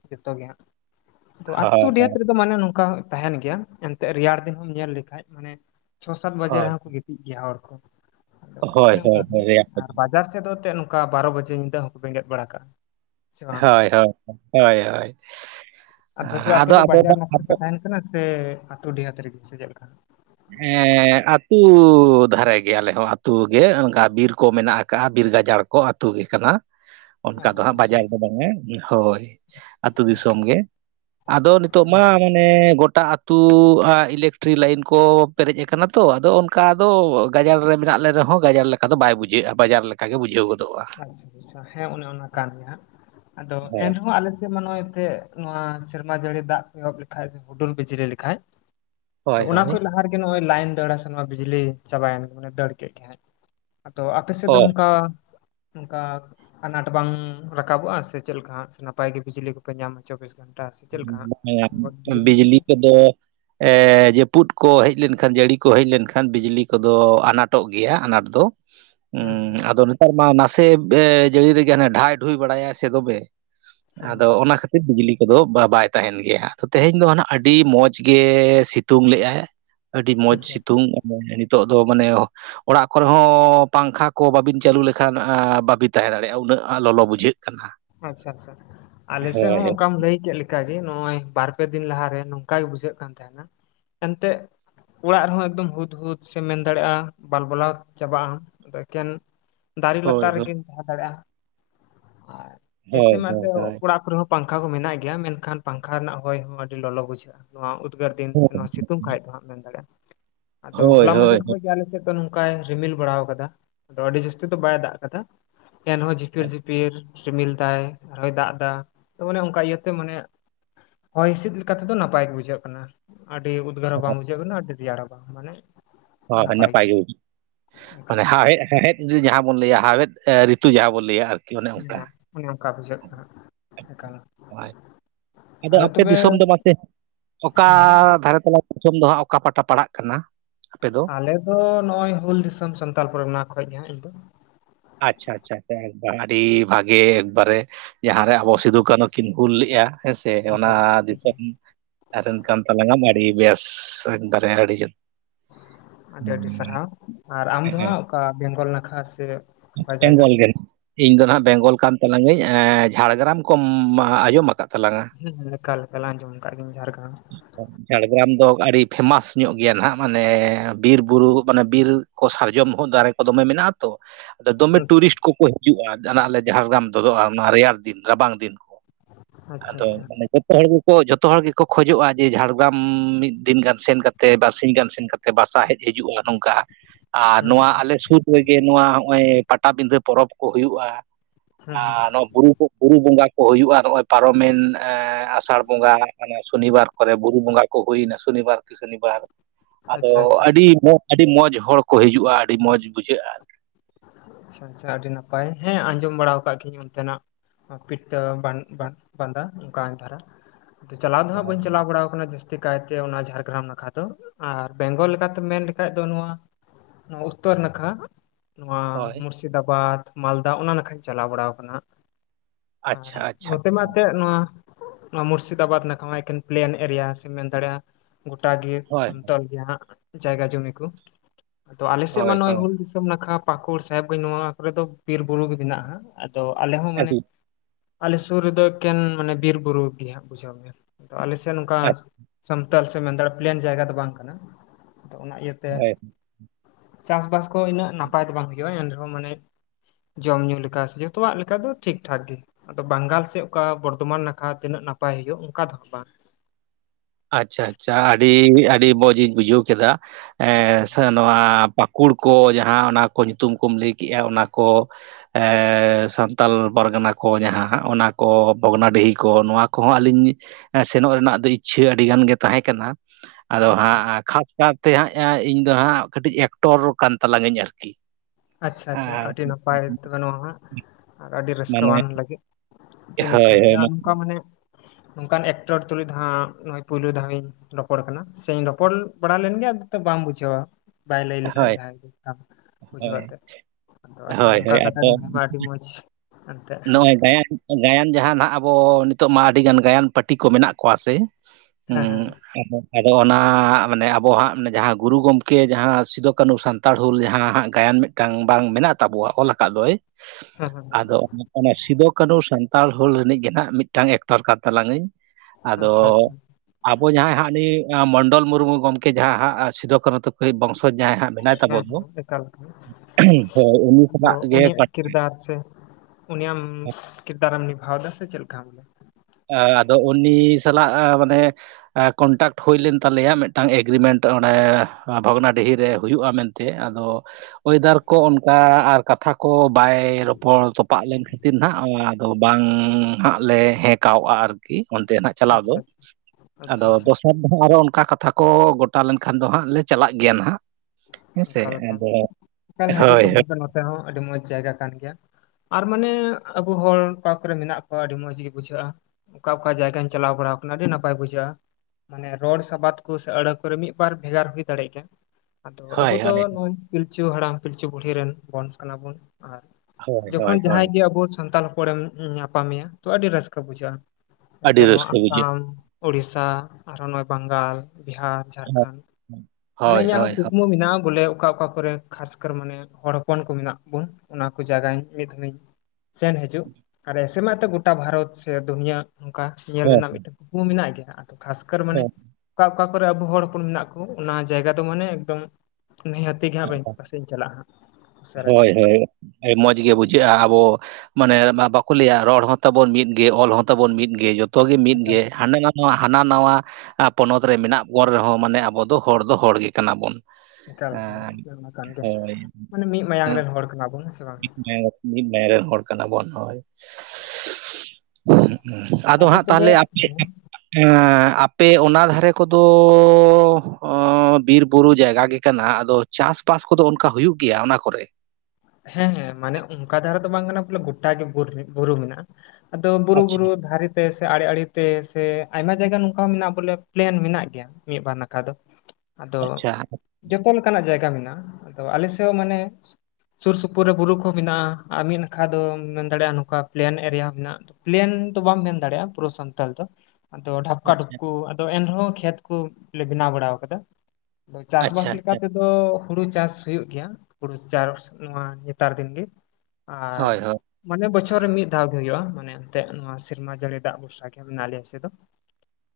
ᱡᱚᱛᱚ ᱜᱮ ᱦᱟᱸᱜ ᱾ ᱛᱚ ᱟᱹᱛᱩ ᱦᱳᱭ ᱰᱤᱦᱟᱛ ᱨᱮᱫᱚ ᱢᱟᱱᱮ ᱱᱚᱝᱠᱟ ᱦᱩᱭᱩᱜ ᱾ ᱛᱟᱦᱮᱱ ᱜᱮᱭᱟ ᱮᱱᱛᱜ ᱨᱮᱭᱟᱲ ᱫᱤᱱ ᱦᱮᱢ ᱧᱮᱞ ᱞᱮᱠᱷᱟᱡ ᱢᱟᱱᱮ ᱪᱷᱚ ᱥᱟᱛ ᱵᱟᱡᱮ ᱦᱳᱭ ᱨᱮᱦᱚᱸ ᱠᱚ ᱜᱤᱛᱤᱡ ᱾ ᱤᱡ ᱜᱮᱭᱟ ᱦᱚᱲ ᱠᱚ ᱟ ᱦᱳᱭ ᱚᱱᱮ ᱦᱳᱭ ᱚᱱᱠᱟᱜ ᱦᱳᱭ ᱦᱳᱭ ᱟᱨ ᱵᱟᱡᱟᱨ ᱥᱮᱫ ᱫᱚ ᱮᱱᱮᱫ ᱱᱚᱝᱠᱟ ᱵᱟᱨᱚ ᱵᱟᱡᱮ ᱧᱤᱫᱟᱹ ᱦᱚᱸᱠᱚ ᱵᱮᱸᱜᱮᱫ ᱵᱟᱲᱟ ᱠᱟᱜᱼᱟ᱾ ᱥᱮ ᱵᱟᱝ ᱦᱳᱭ ᱦᱳᱭ ᱦᱳᱭ ᱦᱳᱭ ᱾ ᱟᱫᱚ ᱛᱚᱵᱮ ᱟᱯᱮ ᱫᱚ ᱵᱟᱡᱟᱨ ᱱᱟᱠᱟᱨ ᱨᱮᱯᱮ ᱛᱟᱦᱮᱱ ᱠᱟᱱᱟ ᱥᱮ ᱟᱹᱛᱩ ᱰᱤᱦᱟᱹᱛ ᱨᱮᱜᱮ ᱥᱮ ᱪᱮᱫ ᱞᱮᱠᱟ? ᱮᱸ ᱟᱹᱛᱩᱳ ᱫᱷᱟᱨᱮ ᱜᱮ ᱟᱞᱮ ᱦᱚᱸ ᱟᱹᱛᱩᱳ ᱜᱮ ᱚᱱᱠᱟ ᱵᱤᱨ ᱠᱚ ᱢᱮᱱᱟᱜ ᱟᱠᱟᱟᱜᱼᱟ ᱵᱤᱨ ᱜᱟᱡᱟᱲ ᱠᱚ᱾ ᱠᱚ ᱟᱹᱛᱩ ᱜᱮ ᱠᱟᱱᱟ᱾ [inaudible] ᱚᱱᱠᱟ ᱫᱚ ᱦᱟᱸᱜ ᱟᱪᱪᱷᱟ ᱵᱟᱡᱟᱨ ᱨᱮ ᱫᱚ ᱵᱟᱝᱟ ᱦᱳᱭ᱾ ᱟᱛᱩ ᱫᱤᱥᱚᱢ ᱟᱪᱪᱷᱟ ᱜᱮ ᱟᱫᱚ ᱱᱤᱛᱚᱜ ᱢᱟ ᱦᱩᱸ ᱮ ᱜᱚᱴᱟ ᱟᱹᱛᱩ ᱟᱜ ᱤᱞᱮᱠᱴᱨᱤᱠ ᱞᱟᱭᱤᱱ ᱠᱚ ᱯᱮᱨᱮᱡ ᱟᱠᱟᱱᱟ ᱛᱚ ᱟᱫᱚ ᱚᱱᱠᱟ ᱫᱚ ᱜᱟᱡᱟᱲ ᱨᱮ ᱢᱮᱱᱟᱜ ᱞᱮ ᱨᱮᱦᱚᱸ ᱜᱟᱡᱟᱲ ᱞᱮᱠᱟ ᱫᱚ ᱵᱟᱭ ᱵᱩᱡᱷᱟᱹᱜᱼᱟ ᱵᱟᱡᱟᱨ ᱞᱮᱠᱟ ᱠᱟᱜᱮ ᱵᱩᱡᱟᱹᱣ ᱜᱚᱫᱚᱼᱟ᱾ ᱟᱪᱪᱷᱟ ᱟᱪᱪᱷᱟ ᱦᱮᱸ ᱚᱱᱮ ᱚᱱᱟ ᱠᱟᱱ ᱜᱮᱭᱟᱦᱟᱜ ᱟᱫᱚ ᱦᱮᱸ ᱮᱱᱨᱮᱦᱚᱸ ᱟᱞᱮᱥᱮᱫ ᱢᱟ ᱱᱚᱜ ᱮᱱᱛᱮᱜ ᱱᱚᱣᱟ ᱥᱮᱨᱢᱟ ᱡᱟᱹᱲᱤ ᱫᱟᱜ ᱮᱦᱚᱵ ᱞᱮᱠᱷᱟᱡ ᱥᱮ ᱦᱩᱰᱩᱨ ᱵᱤᱡᱽᱞᱤ ᱞᱮᱠᱷᱟᱡ ᱛᱚ ᱦᱳᱭ ᱚᱱᱟ ᱦᱳᱭ ᱠᱷᱚᱡ ᱞᱟᱦᱟ ᱨᱮᱜᱮ ᱱᱚᱜᱼᱚᱭ ᱞᱟᱭᱤᱱ ᱫᱟᱹᱲᱟ ᱥᱮ ᱱᱚᱣᱟ ᱵᱤᱡᱽᱞᱤ ᱪᱟᱵᱟᱭᱮᱱ ᱜᱮ ᱢᱟᱱᱮ ᱫᱟᱹᱲ ᱠᱮᱫ ᱜᱮ ᱦᱟᱸᱜ᱾ ᱟᱫᱚ ᱟᱯᱮ ᱥᱮᱫ ᱫᱚ ᱚ ᱱᱚᱝᱠᱟ ᱚᱱᱠᱟ ᱟᱱᱟᱴ ᱵᱟᱝ ᱨᱟᱠᱟᱵᱚᱜᱼᱟ ᱥᱮ ᱪᱮᱫᱞᱮᱠᱟ ᱦᱟᱸᱜ ᱥᱮ ᱱᱟᱯᱟᱭ ᱜᱮ ᱵᱤᱡᱽᱞᱤ ᱯᱮ ᱧᱟᱢᱟ ᱪᱚᱵᱽᱵᱤᱥ ᱜᱷᱚᱱᱴᱟ ᱥᱮ ᱪᱮᱫ ᱞᱮᱠᱟ ᱦᱟᱸᱜ [unintelligible] ᱵᱤᱡᱽᱞᱤ ᱠᱚ? ᱫᱚᱜ᱾ ᱮ ᱡᱟᱹᱯᱩᱫ ᱠᱚ ᱦᱮᱡ ᱞᱮᱱᱠᱷᱟᱱ ᱡᱟᱹᱲᱤ ᱠᱚ ᱦᱮᱡ ᱞᱮᱱᱠᱷᱟᱱ ᱵᱤᱡᱽᱞᱤ ᱠᱚᱫᱚ ᱟᱱᱟᱴᱚᱜ ᱜᱮᱭᱟ ᱟᱱᱟᱴ ᱫᱚ᱾ [inaudible] ᱦᱩᱸ ᱟᱫᱚ ᱱᱮᱛᱟᱨ ᱢᱟ ᱱᱟᱥᱮ ᱵᱮ ᱡᱟᱹᱲᱤ ᱨᱮᱜᱮ ᱦᱟᱱᱮ ᱰᱷᱟᱭᱰᱷᱩᱭ ᱵᱟᱲᱟᱭᱟᱭ-ᱟ ᱥᱮ ᱫᱚᱢᱮ ᱾ ᱦᱩᱸ ᱟᱫᱚ ᱚᱱᱟ ᱠᱷᱟᱹᱛᱤᱨ ᱵᱤᱡᱽᱞᱤ᱾ ᱛᱚᱵᱮ ᱵᱟ ᱵᱟᱭ ᱛᱟᱦᱮᱱ ᱜᱮᱭᱟ ᱛᱚ ᱛᱮᱦᱮᱧ ᱫᱚ ᱱᱟᱦᱟᱜ ᱟᱹᱰᱤ ᱢᱚᱡᱽ ᱜᱮ ᱥᱤᱛᱩᱝ ᱞᱮᱟᱭ᱾ ᱟᱹᱰᱤ ᱢᱚᱸᱡᱽ ᱟᱪᱪᱷᱟ ᱟᱪᱪᱷᱟ ᱥᱤᱛᱩᱝ [unintelligible] ᱱᱤᱛᱚᱜ ᱫᱚ ᱢᱟᱱᱮ᱾ ᱚᱲᱟᱜ ᱠᱚᱨᱮ ᱦᱚᱸ ᱯᱟᱝᱠᱷᱟ ᱠᱚ ᱵᱟᱵᱤᱱ ᱪᱟᱹᱞᱩ ᱞᱮᱠᱷᱟᱱ ᱮ ᱵᱟᱵᱤᱱ ᱛᱟᱦᱮᱸ ᱫᱟᱲᱮᱭᱟᱜᱼᱟ ᱩᱱᱟᱹᱜ ᱞᱚᱞᱚ ᱵᱩᱡᱷᱟᱹᱜ ᱠᱟᱱᱟ ᱾ ᱟᱪᱪᱷᱟ ᱟᱪᱪᱷᱟ ᱟᱞᱮᱥᱮᱫ ᱦᱚᱸ ᱚᱱᱠᱟᱢ ᱞᱟᱹᱭ ᱠᱮᱫ ᱞᱮ ᱠᱟᱡᱮ ᱱᱚᱜᱼᱚᱭ ᱵᱟᱨ ᱯᱮ ᱫᱤᱱ ᱞᱟᱦᱟᱨᱮ ᱱᱚᱝᱠᱟᱜᱮ ᱵᱩᱡᱷᱟᱹᱜ ᱠᱟᱱ ᱛᱟᱦᱮᱱᱟ ᱮᱱᱛᱮᱫ ᱚᱲᱟᱜ ᱨᱮᱦᱚᱸ ᱮᱠᱫᱚᱢ ᱦᱩᱫᱽ ᱦᱩᱫᱽ ᱥᱮᱢ ᱢᱮᱱ ᱫᱟᱲᱮᱭᱟᱜᱼᱟ ᱵᱟᱞᱵᱟᱞᱟᱣ ᱪᱟᱵᱟᱜ ᱟᱢ ᱟᱫᱚ ᱮᱠᱮᱱ ᱫᱟᱨᱤ ᱦᱳᱭ ᱞᱟᱛᱟᱨ ᱦᱳᱭ ᱨᱮᱜᱮᱢ ᱛᱟᱦᱮᱸ ᱫᱟᱲᱮᱭᱟᱜᱼᱟ ᱟᱨ ᱮᱥᱮ ᱦᱳᱭ ᱢᱟᱛᱚ ᱚᱲᱟᱜ ᱠᱚᱨᱮᱦ ᱯᱟᱝᱠᱷᱟ ᱠᱚ ᱢᱮᱱᱟᱜ ᱜᱮᱭᱟ ᱢᱮᱱᱠᱷᱟᱱ ᱯᱟᱝᱠᱷᱟ ᱨᱮᱱᱟᱜ ᱦᱚᱭ ᱦᱚᱸ ᱟᱹᱰᱤ ᱞᱚᱞᱚ ᱵᱩᱡᱷᱟᱹᱜᱼᱟ ᱱᱚᱣᱟ ᱩᱫᱽᱜᱟᱹᱨ ᱫᱤᱱ ᱥᱮ ᱱᱚᱣᱟ ᱥᱤ ᱛᱩᱝ ᱠᱷᱟᱡ ᱫᱚ ᱦᱟᱸᱜ ᱢᱮᱱ ᱫᱟᱲᱮᱭᱟᱜᱼᱟᱢ ᱟᱫᱚ ᱦᱳᱭ ᱦᱳᱭ ᱦᱚᱞᱟ ᱦᱳᱭ ᱢᱟᱦᱫᱮᱨ ᱠᱷᱚᱱ ᱜᱮ ᱟᱞᱮ ᱥᱮᱫ ᱫᱚ ᱱᱚᱝᱠᱟᱭ ᱨᱤᱢᱤᱞ ᱵᱟᱲᱟ ᱟᱠᱟᱫᱟ ᱟᱫᱚ ᱟᱹᱰᱤ ᱡᱟᱹᱥᱛᱤ ᱫᱚ ᱵᱟᱭ ᱫᱟᱜ ᱟᱠᱟᱫᱟ᱾ ᱮᱱᱦᱚᱸ ᱡᱷᱤᱯᱤᱨ ᱡᱷᱤᱯᱤᱨ ᱨᱤᱢᱤᱞ ᱫᱟᱭ ᱟᱨᱦᱚᱸᱭ ᱫᱟᱜ ᱮᱫᱟ ᱛᱚ ᱢᱟᱱᱮ ᱚᱱᱠᱟ ᱤᱭᱟᱹᱛᱮ ᱢᱟᱱᱮ ᱦᱚᱭ ᱦᱤᱸᱥᱤᱫ ᱞᱮᱠᱟᱛᱮᱫᱚ ᱱᱟᱯᱟᱭ ᱜᱮ ᱵᱩᱡᱷᱟᱹᱜ ᱠᱟᱱᱟ ᱟᱹᱰᱤ ᱩᱫᱽᱜᱟᱹᱨ ᱦᱚᱸ ᱵᱟᱝ ᱵᱩᱡᱷᱟᱹᱜ ᱠᱟᱱᱟ ᱟᱹᱰᱤ ᱨᱮᱭᱟᱲ ᱦᱚᱸ ᱵᱟᱝ ᱢᱟᱱᱮ ᱦᱳ ᱱᱟᱯᱟᱭ ᱜᱮ [unintelligible] ᱮᱠᱟᱞ ᱢᱟᱱᱮ ᱦᱟ ᱦᱮᱫ ᱦᱟ ᱦᱮᱫ- ᱡᱩ ᱡᱟᱦᱟᱸ ᱵᱚᱱ ᱞᱟᱹᱭᱟ ᱦᱟᱣᱮᱫ ᱨᱤᱛᱩ ᱡᱟᱦᱟᱸ ᱵᱚᱱ ᱞᱟᱹᱭᱟ ᱟᱨᱠᱤ ᱚᱱᱮ ᱚᱱᱠᱟ ᱦᱮᱸ ᱾ ᱚᱱᱮ ᱚᱱᱠᱟ ᱵᱩᱡᱷᱟᱹᱜ ᱠᱟᱦᱟ ᱠᱟᱱ ᱟᱫᱚ ᱟᱯᱮ ᱫᱤᱥᱚᱢ ᱫᱚ ᱢᱟᱥᱮ ᱚᱠᱟ ᱦᱩᱸ ᱦᱩᱸ ᱫᱷᱟᱨᱮ ᱛᱚᱞᱟ ᱥᱚᱢ ᱫᱚ ᱦᱟᱸᱜ ᱚᱠᱟ ᱯᱟᱴᱟ ᱯᱟᱲᱟᱜ ᱠᱟᱱᱟ ᱟᱯᱮ ᱫᱚ? ᱟᱞᱮ ᱫᱚ ᱱᱚᱜᱼᱚᱭ ᱦᱩᱞ ᱫᱤᱥᱚᱢ ᱥᱟᱱᱛᱟᱞ ᱯᱟᱨᱜᱟᱱᱟ ᱠᱷᱚᱡ ᱜᱮ ᱦᱟᱸᱜ ᱤᱧ ᱫᱚ᱾ ᱟᱪᱪᱷᱟ ᱟᱪᱪᱷᱟ ᱮᱵᱤ ᱵᱷᱟᱜᱮ ᱮᱠᱵᱟᱨᱮ᱾ ᱡᱟᱦᱟᱸ ᱨᱮ ᱟᱵᱚ ᱥᱤᱫᱩ-ᱠᱟᱹᱱᱦᱩ ᱠᱤᱱ ᱦᱩᱞ ᱞᱮᱼᱟ᱾ ᱦᱮᱸᱥᱮ ᱮ ᱚᱱᱠᱟ ᱚᱱᱟ ᱜᱮ ᱫᱤᱥᱚᱢ ᱨᱮᱱ ᱠᱟᱱ ᱛᱟᱞᱟᱝᱟᱢ ᱟᱹᱰᱤ ᱵᱮᱥ᱾ ᱮᱠᱵᱟᱨᱮ ᱟᱹᱰᱤ ᱡᱩᱛ ᱟᱹᱰᱤ ᱟᱹᱰᱤᱟᱹ ᱥᱟᱨᱦᱟᱣ ᱟᱨ ᱟᱢ ᱫᱚ ᱦᱟᱸᱜ ᱠᱟ ᱵᱮᱝᱜᱚᱞ ᱱᱟᱠᱷᱟ ᱥᱮ ᱚᱠᱟ ᱡᱟᱭᱜᱟ ᱵᱮᱱᱜᱳᱞ ᱜᱮ ᱱᱟ [inaudible] ᱤᱧ ᱫᱚ ᱱᱟᱦᱟᱜ ᱵᱮᱝᱜᱚᱞ ᱠᱟᱱ ᱛᱟᱞᱟᱝᱤᱧ ᱮᱻ ᱡᱷᱟᱲᱜᱨᱟᱢ ᱠᱚᱢ ᱟᱸᱡᱚᱢ ᱟᱠᱟᱫ ᱛᱟᱞᱟᱝᱟ? ᱦᱩᱸ ᱦᱩᱸ ᱮᱠᱟᱞ ᱮᱠᱟᱞ ᱟᱡᱚᱢ ᱟᱠᱟᱜ ᱜᱤᱭᱟᱹᱧ ᱡᱷᱟᱨᱜᱨᱟᱢ ᱾ ᱡᱷᱟᱲᱜᱨᱟᱢ ᱫᱚ ᱟᱹᱰᱤ ᱯᱷᱮᱢᱟᱥ ᱧᱚᱜ ᱜᱮᱭᱟ ᱱᱟᱦᱟᱜ ᱢᱟᱱᱮ ᱵᱤᱨᱵᱩᱨᱩ ᱢᱟᱱᱮ ᱵᱤᱨ ᱠᱚ ᱥᱟᱨᱡᱚᱢ ᱦᱚᱸ ᱫᱟᱨᱮ ᱠᱚ ᱫᱚᱢᱮ ᱢᱮᱱᱟᱜᱼᱟ ᱛᱚ, ᱫᱚᱢᱮ ᱟᱪᱪᱷᱟ ᱴᱩᱨᱤᱥᱴ ᱠᱚᱠᱚ ᱦᱤᱡᱩᱜᱼᱟ ᱡᱟᱦᱟ ᱱᱟᱣᱟ ᱟᱞᱮ ᱡᱷᱟᱲᱜᱨᱟᱢ ᱛᱮᱫᱚ ᱟᱨ ᱱᱚᱣᱟ ᱨᱮᱭᱟᱲ ᱫᱤᱱ ᱨᱟᱵᱟᱝ ᱫᱤᱱ, ᱟᱪᱪᱷᱟ ᱟᱫᱚ ᱟᱪᱪᱷᱟ ᱢᱟᱱᱮ ᱡᱚᱛᱚ ᱦᱚᱲ ᱜᱮᱠᱚ ᱡᱷᱚᱛᱚ ᱦᱚᱲ ᱜᱮᱠᱚ ᱠᱷᱚᱡᱚᱜᱼᱟ ᱡᱮ ᱡᱷᱟᱲᱜᱨᱟᱢ ᱢᱤᱫ ᱫᱤᱱ ᱜᱟᱱ ᱥᱮᱱ ᱠᱟᱛᱮ ᱵᱟᱨ ᱥᱤᱧ ᱜᱟᱱ ᱥᱮᱱ ᱠᱟᱛ ᱛᱮ ᱵᱟᱥᱟ ᱦᱮᱡ ᱦᱤᱡᱩᱜᱼᱟ ᱱᱚᱝᱠᱟ ᱾ ᱟᱨ ᱦᱩᱸ ᱱᱚᱣᱟ ᱟᱞᱮ ᱥᱩᱨ ᱨᱮᱜᱮ ᱱᱚᱣᱟ ᱱᱚᱜᱼᱚᱭ ᱯᱟᱴᱟᱵᱤᱫᱟᱹ ᱯᱚᱨᱚᱵᱽ ᱠᱚ ᱦᱩᱭᱩᱜᱼᱟ ᱾ ᱦᱩᱸ ᱦᱩᱸ ᱟᱨ ᱱᱚᱣᱟ ᱵᱩᱨᱩ ᱵᱩᱨᱩ ᱵᱚᱸᱜᱟ ᱠᱚ ᱦᱩᱭᱩᱜᱼᱟ ᱱᱚᱜᱼᱚᱭ ᱯᱟᱨᱚᱢᱮᱱ ᱮᱻ ᱟᱥᱟᱲ ᱵᱚᱸᱜᱟ ᱢᱟᱱᱮ ᱥᱚᱱᱤᱵᱟᱨ᱾ ᱠᱚᱨᱮ ᱵᱩᱨᱩ ᱵᱚᱸᱜᱟᱜ ᱠᱚ ᱦᱩᱭᱱᱟ ᱥᱚᱱᱤᱵᱟᱨ ᱠᱤ ᱥᱚᱱᱤᱵᱟᱨ᱾ ᱟᱫᱚ ᱟᱪᱪᱷᱟ ᱟᱪᱪᱷᱟ ᱟᱹᱰᱤ ᱢᱚᱡᱽ ᱟᱹᱰᱤ ᱢᱚᱡᱽ ᱦᱚᱲ ᱠᱚ ᱦᱤᱡᱩᱜᱼᱟ ᱟᱹᱰᱤ ᱢᱚᱡᱽ ᱵᱩᱡᱷᱟᱹᱜᱼᱟ᱾ ᱟᱪᱪᱷᱟ ᱟᱪᱪᱷᱟ ᱟᱹᱰᱤ ᱱᱟᱯᱟᱭ ᱦᱮᱸ ᱟᱸᱡᱚᱢ ᱵᱟᱲᱟ ᱠᱟᱫ ᱜᱤᱭᱟᱹᱧ ᱚᱱᱛᱮᱱᱟᱜᱼᱼ ᱯᱤᱴᱷᱟᱹ ᱵᱟᱸᱫᱟ ᱚᱱᱠᱟ ᱫᱷᱟᱨᱟ ᱪᱟᱞᱟᱣ ᱫᱚᱦᱟᱸᱜ ᱵᱟᱹᱧ ᱪᱟᱞᱟᱣ ᱵᱟᱲᱟᱣᱼᱼ ᱡᱟᱹᱥᱛᱤ ᱠᱟᱭᱛᱮ ᱚᱱᱟ ᱡᱷᱟᱲᱜᱨᱟᱢ ᱱᱟᱠᱷᱟ ᱫᱚ ᱟᱨ ᱵᱮᱝᱜᱚᱞ ᱞᱮᱠᱟᱛᱮᱢ ᱢᱮᱱ ᱞᱮᱠᱷᱷᱟᱡ ᱫᱚ ᱱᱚᱣᱟᱼᱼ ᱩᱥᱛᱚᱨ ᱱᱟᱠᱷᱟᱼᱼ ᱱᱚᱣᱟ ᱦᱳᱭ ᱢᱩᱨᱥᱤᱫᱟᱵᱟᱫ ᱢᱟᱞᱫᱟ ᱚᱱᱟ ᱞᱮᱠᱷᱟᱧ ᱪᱟᱞᱟᱣ ᱵᱟᱲᱟ ᱟᱠᱟᱱᱟ ᱦᱟᱸᱜ᱾ ᱟᱨ ᱟᱪᱪᱷᱟ ᱟᱪᱪᱷᱟ ᱱᱚᱛᱮ ᱢᱟ ᱮᱱᱛᱮᱫ ᱱᱚᱣᱟᱼᱼ ᱱᱚᱣᱟ ᱢᱩᱨᱥᱤᱫᱟᱵᱟᱫᱽ ᱱᱟᱷᱟ ᱮᱠᱮᱱ ᱯᱞᱮᱱ ᱮᱨᱤᱭᱟ ᱥᱮᱢ ᱢᱮᱱ ᱫᱟᱲᱮᱭᱟᱜᱼᱟ᱾ ᱜᱚᱴᱟ ᱜᱮ ᱦᱳᱭ ᱥᱟᱱᱛᱟᱲ ᱜᱮ ᱦᱟᱸᱜ ᱡᱟᱭᱜᱟ ᱡᱩᱢᱤ ᱠᱩ ᱟᱫᱚ ᱟᱞᱮᱥᱮᱫ ᱢᱟ ᱦᱳᱭ ᱱᱚᱜᱚᱭ ᱦᱳᱭ ᱦᱩᱞᱼᱼ ᱱᱟᱠᱷᱟ ᱯᱟᱹᱠᱩᱲ ᱥᱟᱦᱮᱵᱽᱜᱚᱧ ᱱᱚᱣᱟ ᱠᱚᱨᱮ ᱫᱚ ᱵᱤᱨᱵᱩᱨᱩ ᱜᱮ ᱢᱮᱱᱟᱜᱼᱟ ᱟᱫᱚ ᱟᱞᱮ ᱦᱚᱸ ᱢᱟᱱᱮᱼᱼ ᱟᱹᱰᱤ ᱟᱞᱮ ᱥᱩᱨ ᱨᱮᱫᱚ ᱮᱠᱮᱱ ᱢᱟᱱᱮ ᱵᱤᱨᱵᱩᱨᱩ ᱜᱮ ᱦᱟᱸᱜ ᱵᱩᱡᱷᱟᱹᱣ ᱢᱮ ᱟᱞᱮ ᱥᱮᱫ ᱱᱚᱝᱠᱟᱼᱼ ᱟᱪᱪᱷᱟ ᱴᱟᱞ ᱥᱮ ᱢᱮᱱ ᱫᱟᱲᱮᱼᱟ ᱯᱞᱮᱱ ᱡᱟᱭᱜᱟ ᱫᱚ ᱵᱟᱝ ᱠᱟᱱᱟ ᱚᱱᱟ ᱤᱭᱟᱹᱛᱮᱼᱼ ᱦᱳᱭ ᱪᱟᱥᱵᱟᱥ ᱠᱚ ᱩᱱᱟᱹᱜ ᱱᱟᱯᱟᱭ ᱫᱚ ᱵᱟᱝ ᱦᱩᱭᱩᱜᱼᱟ ᱮᱱ ᱨᱮᱦᱚᱸ ᱢᱟᱱᱮᱼᱼ ᱡᱚᱢ ᱧᱩ ᱞᱮᱠᱟ ᱥᱮ ᱡᱚᱛᱚᱣᱟᱜ ᱞᱮᱠᱟ ᱫᱚ ᱴᱷᱤᱠ ᱴᱷᱟᱠ ᱜᱮ᱾ ᱟᱫᱚ ᱵᱟᱝᱜᱟᱞ ᱥᱮᱫ ᱚᱠᱟ ᱵᱚᱨᱫᱷᱚᱢᱟᱱ ᱱᱟᱠᱷᱟ ᱛᱤᱱᱟᱹᱜ ᱱᱟᱯᱟᱭ ᱦᱩᱭᱩᱜ ᱚᱱᱠᱟ ᱫᱚ ᱵᱟᱝ᱾ ᱟᱪᱪᱷᱟ ᱟᱪᱪᱷᱟ ᱟᱹᱰᱤ ᱟᱹᱰᱤ ᱢᱚᱸᱡ ᱤᱧ ᱵᱩᱡᱷᱟᱹᱣ ᱠᱮᱫᱟ ᱮᱸ ᱥᱟᱱᱼᱼ ᱱᱚᱣᱟ ᱯᱟᱠᱩᱲ ᱠᱚ ᱡᱟᱦᱟᱸ ᱚᱱᱟ ᱠᱚ ᱧᱩᱛᱩᱢ ᱠᱚᱢ ᱞᱟᱹᱭ ᱠᱮᱫᱮᱜᱼᱟ ᱚᱱᱟ ᱠᱚ, ᱮ ᱥᱟᱱᱛᱟᱲ ᱯᱟᱨᱜᱟᱱᱟ ᱠᱚ ᱡᱟᱦᱟᱸ ᱦᱟᱸᱜ ᱚᱱᱟ ᱠᱚ ᱵᱷᱚᱜᱽᱱᱟᱰᱤᱦᱤ ᱠᱚ ᱱᱚᱣᱟ ᱠᱚᱦᱚᱸ ᱟᱹᱞᱤᱧᱼᱼ ᱥᱮᱱᱚᱜ ᱨᱮᱱᱟᱜ ᱫᱚ ᱤᱪᱪᱷᱟᱹ ᱟᱹᱰᱤ ᱜᱟᱱ ᱜᱮ ᱛᱟᱦᱮᱸ ᱠᱟᱱᱟ ᱟᱫᱚ ᱟᱪᱪᱷᱟ ᱦᱟᱸᱜ ᱠᱷᱟᱥ ᱠᱟᱨᱼᱼ ᱛᱮ ᱦᱟᱸᱜ ᱤᱧ ᱫᱚ ᱦᱟᱸᱜ ᱠᱟᱹᱴᱤᱡ ᱮᱠᱴᱚᱨ ᱠᱟᱱ ᱛᱟᱞᱟᱝ ᱟᱹᱧ ᱟᱨᱠᱤ᱾ ᱟᱪᱪᱷᱟ ᱟᱪᱪᱷᱟ ᱟᱨ ᱟᱹᱰᱤ ᱱᱟᱯᱟᱭ ᱵᱟᱹᱱᱩᱜᱼᱟ ᱦᱟᱸᱜ ᱟᱨ ᱟᱹᱰᱤ ᱢᱟᱱᱮ ᱨᱟᱹᱥᱠᱟᱹᱣᱟᱱ ᱞᱟᱹᱜᱤᱫ᱾ ᱡᱤᱱᱤᱥ ᱦᱳᱭ ᱠᱟᱱᱟ ᱦᱳᱭ ᱱᱚᱝᱠᱟ ᱢᱟᱱᱮ ᱱᱚᱝᱠᱟᱱ ᱮᱠᱴᱚᱨ ᱛᱩᱞᱩᱡ ᱫᱚ ᱦᱟᱸᱜ ᱯᱩᱭᱞᱳ ᱫᱷᱟᱹᱣ ᱤᱧᱼᱼ ᱨᱚᱯᱚᱲ ᱠᱟᱱᱟ ᱥᱮᱧ ᱨᱚᱯᱚᱲ ᱵᱟᱲᱟ ᱞᱮᱱᱜᱮᱭᱟ ᱛᱮ ᱵᱟᱢ ᱵᱩᱡᱷᱟᱹᱣᱟ᱾ ᱵᱟᱭ ᱞᱟᱹᱭ ᱞᱮᱠᱷᱟᱡ ᱦᱳᱭ ᱡᱟᱦᱟᱸᱭ᱾ ᱵᱩᱡᱷᱟᱹᱣᱟ ᱮᱱᱛᱮᱫ ᱠᱟᱛᱮ ᱟᱫᱚ ᱟᱪᱪᱷᱟ ᱦᱳᱭ ᱦᱳᱭ ᱱᱚᱝᱠᱟ ᱠᱟᱛᱷᱟ ᱟᱫᱚ ᱠᱟᱱᱟᱢᱟ ᱟᱹᱰᱤ ᱢᱚᱸᱡᱽ᱾ ᱮᱱᱛᱮᱫ ᱱᱚᱜᱼᱚᱭ ᱜᱟᱭᱟᱱ ᱜᱟᱭᱟᱱ ᱡᱟᱦᱟᱸ ᱱᱟᱜ ᱟᱵᱚ ᱱᱤᱛᱚᱜ ᱢᱟ ᱟᱹᱰᱤ ᱜᱟᱱ ᱜᱟᱭᱟᱱ ᱯᱟᱹᱴᱤ ᱠᱚ ᱢᱮᱱᱟᱜ ᱠᱚᱣᱟ ᱥᱮ, ᱦᱮᱸ ᱦᱮᱸ ᱦᱩᱸ ᱟᱫᱚ, ᱟᱫᱚ ᱚᱱᱟ ᱢᱟᱱᱮ ᱟᱵᱚ ᱦᱟᱸᱜ ᱡᱟᱦᱟᱸ ᱜᱩᱨᱩ ᱜᱚᱢᱠᱮ ᱡᱟᱦᱟᱸ ᱥᱤᱫᱩ ᱠᱟᱹᱱᱩ ᱥᱟᱱᱛᱟᱲ ᱦᱩᱞ ᱡᱟᱦᱟᱸ ᱦᱟᱸᱜ ᱜᱟᱭᱟᱱ ᱢᱤᱫᱼᱼ ᱢᱤᱫᱴᱟᱝ ᱵᱟᱝ ᱢᱮᱱᱟᱜ ᱛᱟᱵᱚᱣᱟ ᱚᱞ ᱟᱠᱟᱫ ᱫᱚᱭ ᱦᱮᱸ ᱦᱮᱸ ᱦᱮᱸ ᱟᱫᱚᱼᱼ ᱚᱱᱟ ᱥᱤᱫᱩ ᱠᱟᱹᱱᱩ ᱥᱟᱱᱛᱟᱲ ᱦᱩᱞ ᱨᱤᱱᱤᱡ ᱜᱮ ᱱᱟᱦᱟᱜ ᱢᱤᱫᱴᱟᱝ ᱮᱠᱴᱚᱨ ᱠᱟᱱ ᱛᱟᱞᱟᱝ ᱟᱹᱧ᱾ ᱟᱫᱚᱼᱼ ᱟᱪᱪᱷᱟ ᱟᱪᱪᱷᱟ ᱟᱵᱚ ᱡᱟᱦᱟᱸᱭ ᱦᱟᱸᱜ ᱱᱤ ᱢᱚᱱᱰᱚᱞ ᱢᱩᱨᱢᱩ ᱵᱚᱢᱠᱮ ᱡᱟᱦᱟᱸᱭ ᱦᱟᱸᱜ ᱥᱤᱫᱩ ᱠᱟᱹᱱᱩ ᱛᱚ ᱦᱳᱭ ᱵᱚᱝᱥᱚ ᱡᱟᱦᱟᱸᱭ ᱦᱟᱸᱜ ᱢᱮᱱᱟᱭ ᱦᱮᱸ ᱛᱟᱵᱚᱛ ᱵᱚ ᱦᱮᱸ ᱮᱠᱟᱞ ᱜᱮ᱾ [unintelligible] ᱦᱳᱭ ᱩᱱᱤ ᱟᱫᱚ ᱥᱟᱞᱟᱜ ᱜᱮ ᱩᱱᱤᱭᱟᱜ ᱠᱤᱨᱫᱟᱨ ᱥᱮ ᱩᱱᱤᱭᱟᱢ ᱠᱤᱨᱫᱟᱨᱮᱢ ᱱᱤᱵᱷᱟᱣ ᱫᱟ ᱥᱮ ᱪᱮᱜ ᱞᱮᱠᱟ ᱟᱢᱫᱚ? ᱟ ᱟᱫᱚ ᱩᱱᱤ ᱥᱟᱞᱟᱜ ᱢᱟᱱᱮ ᱟ ᱠᱚᱱᱴᱟᱠᱴ ᱦᱳᱭ ᱞᱮᱱ ᱛᱟᱞᱮᱭᱟ ᱢᱤᱫᱴᱟᱝ ᱮᱜᱽᱨᱤᱢᱮᱱᱴ ᱚᱸᱰᱮ ᱵᱷᱚᱜᱽᱱᱟᱰᱤᱦᱤᱨ ᱨᱮ ᱦᱳᱭᱳᱜᱼᱟ, ᱢᱮᱱ ᱛᱮ ᱟᱫᱚ ᱳᱭᱮᱫᱟᱨ ᱠᱚ ᱚᱱᱠᱟ ᱟᱨ ᱠᱟᱛᱷᱟ ᱠᱚ ᱵᱟᱭ ᱨᱚᱯᱚᱲ ᱛᱚᱯ ᱟᱞᱮ ᱠᱷᱟᱹᱛᱤᱨ ᱱᱟᱦᱟᱜ ᱟᱫᱚ ᱵᱟᱝ ᱦᱟᱸᱜ ᱞᱮ ᱦᱮᱸ ᱠᱚᱜᱼᱟ ᱟᱨᱠᱤ ᱚᱱᱛᱮ ᱱᱟᱦᱱᱟᱜ ᱟᱨᱠᱤ᱾ ᱪᱟᱞᱟᱜ ᱟᱪᱪᱷᱟ ᱫᱚ, ᱟᱪᱪᱷᱟ ᱟᱫᱚ ᱟᱪᱪᱷᱟ ᱟᱪᱪᱷᱟ ᱫᱚᱥᱟᱨ [unintelligible] ᱟᱨᱚ ᱚᱱᱠᱟ ᱠᱟᱛᱷᱟ ᱠᱚ ᱜᱚᱴᱟ ᱞᱮᱱᱠᱷᱟᱱ ᱫᱚ ᱦᱟᱸᱜ ᱞᱮ ᱪᱟᱞᱟᱜ ᱜᱮᱭᱟ ᱱᱟᱦᱟᱜ᱾ ᱦᱮᱸᱥᱮ, ᱮᱠᱟᱞ ᱟᱫᱚ ᱦᱳᱭ ᱦᱳᱭ᱾ ᱛᱮᱦᱚᱸ ᱟᱹᱰᱤ ᱢᱚᱸᱡᱽ ᱡᱟᱭᱜᱟ ᱠᱟᱱ ᱜᱮᱭᱟ᱾ ᱟᱨ ᱢᱟᱱᱮ ᱟᱵᱚ ᱦᱚᱲ ᱚᱠᱟ ᱠᱚᱨᱮ ᱢᱮᱱᱟᱜ ᱠᱚᱣᱟ ᱟᱹᱰᱤ ᱢᱚᱸᱡᱽ ᱜᱮ ᱵᱩᱡᱷᱟᱹᱜᱼᱟ᱾ ᱚᱠᱟ ᱚᱠᱟ ᱡᱟᱭᱜᱟᱧ ᱪᱟᱞᱟᱣ ᱵᱟᱲᱟᱣ ᱠᱟᱱᱟ ᱟᱹᱰᱤ ᱱᱟᱯᱟᱭ ᱵᱩᱡᱷᱟᱹᱜᱼᱟ᱾ ᱢᱟᱱᱮ ᱨᱚᱲ ᱥᱟᱵᱟᱫ ᱠᱚ ᱥᱮ ᱟᱹᱲᱟᱹ ᱠᱚᱨᱮ ᱢᱤᱫᱵᱟᱨ ᱵᱷᱮᱜᱟᱨ ᱦᱩᱭ ᱫᱟᱲᱮᱭᱟᱜ ᱜᱮᱭᱟ᱾ ᱟᱫᱚ ᱦᱳᱭ ᱦᱳᱭ ᱟᱵᱚ ᱫᱚ ᱦᱳᱭ ᱱᱚᱜᱼᱚᱭ ᱯᱤᱞᱪᱩ ᱦᱟᱲᱟᱢ ᱯᱤᱞᱪᱩ ᱵᱩᱲᱦᱤ ᱨᱮᱱ ᱵᱚᱱᱥ ᱠᱟᱱᱟ ᱵᱚᱱ ᱟᱨ ᱦᱳᱭ ᱡᱚᱠᱷᱚᱱ ᱦᱳᱭ ᱦᱳᱭ ᱡᱟᱦᱟᱸᱭ ᱜᱮ ᱟᱵᱚ ᱥᱟᱱᱛᱟᱞ ᱦᱚᱲᱯᱮᱢ ᱧᱟᱯᱟᱢᱮᱭᱟ ᱛᱚ ᱟᱹᱰᱤ ᱨᱟᱹᱥᱠᱟᱹ ᱵᱩᱡᱷᱟᱹᱜᱼᱟ᱾ ᱟᱹᱰᱤ ᱮᱱᱛᱮᱜ ᱱᱚᱣᱟ ᱨᱟᱹᱥᱠᱟᱹ ᱵᱩᱡᱷᱟᱹᱜ ᱟᱥᱟᱢ ᱩᱲᱤᱥᱥᱟ ᱟᱨᱚ ᱱᱚᱜᱼᱚᱭ ᱵᱟᱝᱜᱟᱞ ᱵᱤᱦᱟᱨ ᱦᱳᱭ ᱡᱷᱟᱲᱠᱷᱟᱸᱰ, ᱢᱟᱱᱮ ᱦᱳᱭ ᱤᱧᱟᱹᱜ ᱦᱚᱸ ᱦᱳᱭ ᱦᱳᱭ ᱠᱩᱠᱢᱩ ᱢᱮᱱᱟᱜᱼᱟ ᱵᱚᱞᱮ ᱚᱠᱟ ᱚᱠᱟ ᱠᱚᱨᱮ ᱠᱷᱟᱥᱠᱟᱨ ᱢᱟᱱᱮ ᱦᱚᱲ ᱦᱚᱯᱚᱱ ᱠᱚ ᱢᱮᱱᱟᱜ ᱵᱩᱱ ᱚᱱᱟ ᱠᱚ ᱡᱟᱭᱜᱟᱧ ᱢᱤᱫ ᱫᱷᱟᱢ ᱤᱧ ᱥᱮᱱ ᱦᱤᱡᱩᱜ ᱟᱨ ᱮᱥᱮ ᱢᱟ ᱛᱮ ᱜᱚᱴᱟ ᱵᱷᱟᱨᱚᱛ ᱥᱮ ᱫᱩᱱᱤᱭᱟᱹ ᱚᱱᱠᱟ ᱧᱮᱞ ᱦᱳᱭ ᱨᱮᱱᱟᱜ ᱢᱤᱫᱴᱟᱝ ᱠᱩᱠᱢᱩ ᱢᱮᱱᱟᱜ ᱜᱮᱭᱟ, ᱟᱫᱚ ᱠᱷᱟᱥᱠᱟᱨ ᱢᱟᱱᱮ ᱚᱠᱟ ᱚᱠᱟ ᱠᱚᱨᱮ ᱟᱵᱚ ᱦᱚᱲ ᱦᱚᱯᱚᱱ ᱢᱮᱱᱟᱜ ᱠᱚ ᱚᱱᱟ ᱡᱟᱭᱜᱟ ᱫᱚ ᱢᱟᱱᱮ ᱮᱠᱫᱚᱢ ᱱᱤᱦᱟᱹᱛᱤ ᱜᱮ ᱦᱟᱸᱜ ᱯᱟᱥᱮ ᱤᱧ ᱪᱟᱞᱟᱜᱼᱟ ᱦᱟᱸᱜ ᱩᱥᱟᱹᱨᱟ ᱜᱮ᱾ [unintelligible] ᱢᱚᱡᱽ ᱜᱮ ᱵᱩᱡᱷᱟᱹᱜᱼᱟ ᱟᱵᱚ ᱢᱟᱱᱮ ᱵᱟᱠᱚ ᱞᱟᱹᱭᱟ ᱨᱚᱲ ᱦᱚᱸ ᱛᱟᱵᱚᱱ ᱢᱤᱫᱜᱮ ᱚᱞ ᱦᱚᱸ ᱛᱟᱵᱚᱱ ᱢᱤᱫᱜᱮ ᱡᱚᱛᱚᱜᱤ ᱢᱤᱫᱜᱮ ᱮᱠᱟᱞ ᱦᱟᱸᱱᱮ ᱱᱚᱣᱟ ᱦᱟᱱᱟ ᱱᱟᱣᱭᱟ ᱯᱚᱱᱚᱛ ᱨᱮ ᱢᱮᱱᱟᱜ ᱵᱚᱱ ᱨᱮᱦᱚᱸ ᱢᱟᱱᱮ ᱟᱵᱚ ᱫᱚ ᱦᱚᱲ ᱫᱚ ᱦᱚᱲ ᱜᱮ ᱠᱟᱱᱟ ᱵᱚᱱ᱾ ᱮᱠᱟᱞ ᱮᱠᱟᱞ ᱦᱮᱸ ᱠᱟᱱ ᱜᱮᱭᱟ ᱦᱳᱭ ᱢᱟᱱᱮ ᱢᱤᱫ ᱢᱟᱭᱟᱝ ᱨᱮᱱ ᱦᱚᱲ ᱠᱟᱱᱟ ᱵᱚᱱ ᱦᱮᱸ ᱥᱮ ᱵᱟᱝ ᱢᱤᱫ ᱢᱟᱭᱟᱝ ᱢᱤᱫ ᱢᱟᱭᱟᱝ ᱨᱮᱱ ᱦᱚᱲ ᱠᱟᱱᱟ ᱵᱚᱱ ᱦᱳᱭ [unintelligible] ᱟᱫᱚ ᱦᱟᱸᱜ ᱛᱚᱵᱮ ᱛᱟᱦᱚᱞᱮ ᱟᱯᱮ ᱦᱮᱸ ᱟᱯᱮ ᱚᱱᱟ ᱫᱷᱟᱨᱮ ᱠᱚᱫᱚ ᱚᱸ ᱵᱤᱨ ᱵᱩᱨᱩ ᱡᱟᱭᱜᱟ ᱜᱮ ᱠᱟᱱᱟ ᱟᱫᱚ ᱪᱟᱥᱵᱟᱥ ᱠᱚᱫᱚ ᱚᱱᱠᱟ ᱦᱩᱭᱩᱜ ᱜᱮᱭᱟ ᱚᱱᱟ ᱠᱚᱨᱮ? ᱦᱮᱸ ᱦᱮᱸ ᱢᱟᱱᱮ ᱟᱝᱠᱟ ᱫᱷᱟᱨᱟ ᱫᱚ ᱵᱟᱝ ᱠᱟᱱᱟ ᱵᱚᱞᱮ ᱜᱚᱴᱟ ᱜᱮ ᱵᱩᱨᱩ ᱢᱮᱱᱟᱜᱼᱟ᱾ ᱟᱫᱚ ᱟᱪᱪᱷᱟ ᱵᱩᱨᱩ-ᱵᱩᱨᱩ ᱫᱷᱟᱨᱮ ᱛᱮ ᱥᱮ ᱟᱲᱮ ᱟᱲᱮ ᱛᱮ ᱥᱮ ᱟᱭᱢᱟ ᱡᱟᱭᱜᱟ ᱱᱚᱝᱠᱟ ᱢᱮᱱᱟᱜᱼᱟ ᱵᱚᱞᱮ ᱯᱞᱮᱱ ᱢᱮᱱᱟᱜ ᱜᱮᱭᱟ᱾ ᱢᱤᱫ ᱵᱟᱨ ᱱᱟᱠᱷᱟ ᱫᱚ᱾ ᱟᱫᱚ ᱟᱪᱪᱷᱟ ᱡᱚᱛᱚ ᱞᱮᱠᱟᱱᱟᱜ ᱡᱟᱭᱜᱟ ᱢᱮᱱᱟᱜᱼᱟ ᱟᱫᱚ ᱟᱞᱮ ᱥᱮᱜ ᱦᱚᱸ ᱢᱟᱱᱮ ᱥᱩᱨ ᱥᱩᱯᱩᱨ ᱨᱮ ᱵᱩᱨᱩ ᱠᱚ ᱢᱮᱱᱟᱜᱼᱟ ᱟᱨ ᱢᱤᱫ ᱱᱟᱠᱷᱟ ᱫᱚ ᱢᱮᱱ ᱫᱟᱲᱮᱭᱟᱜᱼᱟ ᱱᱚᱝᱠᱟ ᱯᱞᱮᱱ ᱮᱨᱤᱭᱟ ᱢᱟᱱᱟᱜᱼᱟ᱾ ᱯᱞᱮᱱ ᱛᱚ ᱵᱟᱢ ᱢᱮᱱ ᱫᱟᱲᱮᱭᱟᱜᱼᱟ ᱯᱩᱨᱟᱹ ᱥᱟᱱᱛᱟᱞ ᱫᱚ᱾ ᱟᱫᱚ ᱰᱷᱟᱯᱠᱟ ᱟᱪᱪᱷᱟ ᱰᱷᱩᱚᱯᱠᱩ ᱟᱫᱚ ᱮᱱᱨᱮᱦᱚᱸ ᱠᱷᱮᱛ ᱠᱚᱞᱮ ᱵᱮᱱᱟᱣ ᱵᱟᱲᱟ ᱠᱟᱫᱟ᱾ ᱪᱟᱥᱵᱟᱥ ᱟᱪᱪᱷᱟ ᱟᱪᱪᱷᱟ ᱞᱮᱠᱟᱛᱮᱫᱚ ᱦᱩᱲᱩ ᱪᱟᱥ ᱦᱩᱭᱩᱜ ᱜᱮᱭᱟ ᱦᱩᱲᱩ ᱪᱟᱥ᱾ ᱱᱚᱣᱟ ᱱᱮᱛᱟᱨ ᱫᱤᱱ ᱜᱮ ᱟᱨ ᱦᱳᱭ ᱦᱳᱭ ᱢᱟᱱᱮ ᱵᱚᱪᱷᱚᱨ ᱨᱮ ᱢᱤᱫ ᱫᱷᱟᱣ ᱜᱮ ᱦᱳᱭᱳᱜᱼᱟ ᱢᱟᱱᱮ ᱮᱱᱛᱮ ᱱᱚᱣᱟ ᱥᱮᱨᱢᱟ ᱡᱟᱞᱤ ᱫᱟᱜ ᱵᱷᱚᱨᱥᱟ ᱜᱮ ᱟᱞᱮ ᱥᱮᱜ ᱫᱚ᱾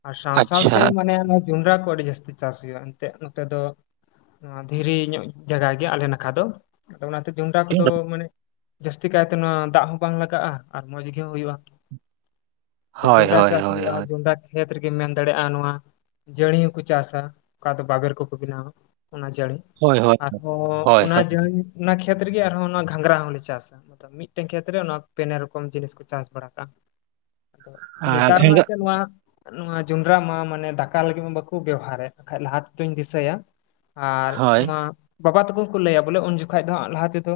ᱟᱨ ᱥᱟᱶ ᱥᱟᱶᱛᱮ ᱢᱟᱱᱮ ᱡᱚᱸᱰᱨᱟ ᱠᱚ ᱟᱹᱰᱤ ᱡᱟᱹᱥᱛᱤ ᱪᱟᱥ ᱦᱩᱭᱩᱜᱼᱟ ᱮᱱᱛᱜ ᱱᱚᱛᱮ ᱫᱚ ᱱᱚᱣᱟ ᱫᱷᱤᱨᱤ ᱧᱚᱜ ᱡᱟᱭᱜᱟ ᱜᱮ ᱟᱞᱮ ᱱᱟᱠᱷᱟ ᱫᱚ ᱟᱫᱚ ᱚᱱᱟᱛᱮ ᱡᱚᱸᱨᱟ ᱠᱚᱫᱚ ᱢᱟᱱᱮ ᱡᱟᱹᱥᱛᱤ ᱠᱟᱭᱛᱮ ᱱᱚᱣᱟ ᱫᱟᱜ ᱦᱚᱸ ᱵᱟᱝ ᱞᱟᱜᱟᱜᱼᱟ ᱟᱨ ᱢᱚᱸᱡᱽ ᱜᱮ ᱦᱳᱭᱳᱜᱼᱟ᱾ ᱡᱚᱸᱰᱨᱟ ᱪᱟᱥ ᱦᱳᱭᱳᱜᱼᱟ ᱡᱚᱸᱰᱨᱟ ᱠᱷᱮᱛ ᱨᱮᱜᱮᱢ ᱢᱮᱱ ᱫᱟᱲᱮᱭᱟᱜᱼᱟ ᱱᱚᱣᱟ ᱡᱟᱹᱲᱤ ᱦᱚᱸᱠᱚ ᱪᱟᱥᱟ ᱚᱠᱟ ᱫᱚ ᱵᱟᱵᱮᱨ ᱠᱚᱠᱚ ᱵᱮᱱᱟᱣᱟ ᱚᱱᱟ ᱡᱟᱹᱲᱤ᱾ ᱟᱨᱦᱚᱸ ᱚᱱᱟ ᱡᱟᱹᱲᱤ ᱚᱱᱟ ᱠᱷᱮᱛ ᱨᱮᱜᱮ ᱟᱨᱦᱚᱸ ᱚᱱᱟ ᱜᱷᱟᱸᱝᱨᱟ ᱦᱚᱸᱞᱮ ᱪᱟᱥᱟ᱾ ᱢᱤᱫᱴᱮᱱ ᱠᱷᱮᱛᱨᱮ ᱚᱱᱟ ᱯᱮᱱᱮ ᱨᱚᱠᱚᱢ ᱡᱤᱱᱤᱥ ᱠᱚ ᱪᱟᱥ ᱵᱟᱲᱟ ᱠᱟᱜᱼᱟ᱾ ᱟᱫᱚ ᱱᱮᱛᱟᱨ ᱢᱟ ᱮᱱᱛᱮᱫ ᱱᱚᱣᱟ ᱱᱚᱣᱟ ᱡᱚᱸᱰᱨᱟ ᱢᱟ ᱢᱟᱱᱮ ᱫᱟᱠᱟ ᱞᱟᱹᱜᱤᱫ ᱢᱟ ᱵᱟᱠᱚ ᱵᱮᱣᱦᱟᱨᱮᱫ ᱵᱟᱠᱷᱟᱡ ᱞᱟᱦᱟ ᱛᱮᱫᱚᱧ ᱫᱤᱥᱟᱹᱭᱟ ᱟᱨ ᱱᱚᱣᱟ ᱵᱟᱵᱟ ᱛᱟᱠᱚ ᱠᱚ ᱞᱟᱹᱭᱟ, ᱵᱚᱞᱮ ᱩᱱ ᱡᱚᱠᱷᱟᱡ ᱫᱚ ᱞᱟᱦᱟ ᱛᱮᱫᱚ᱾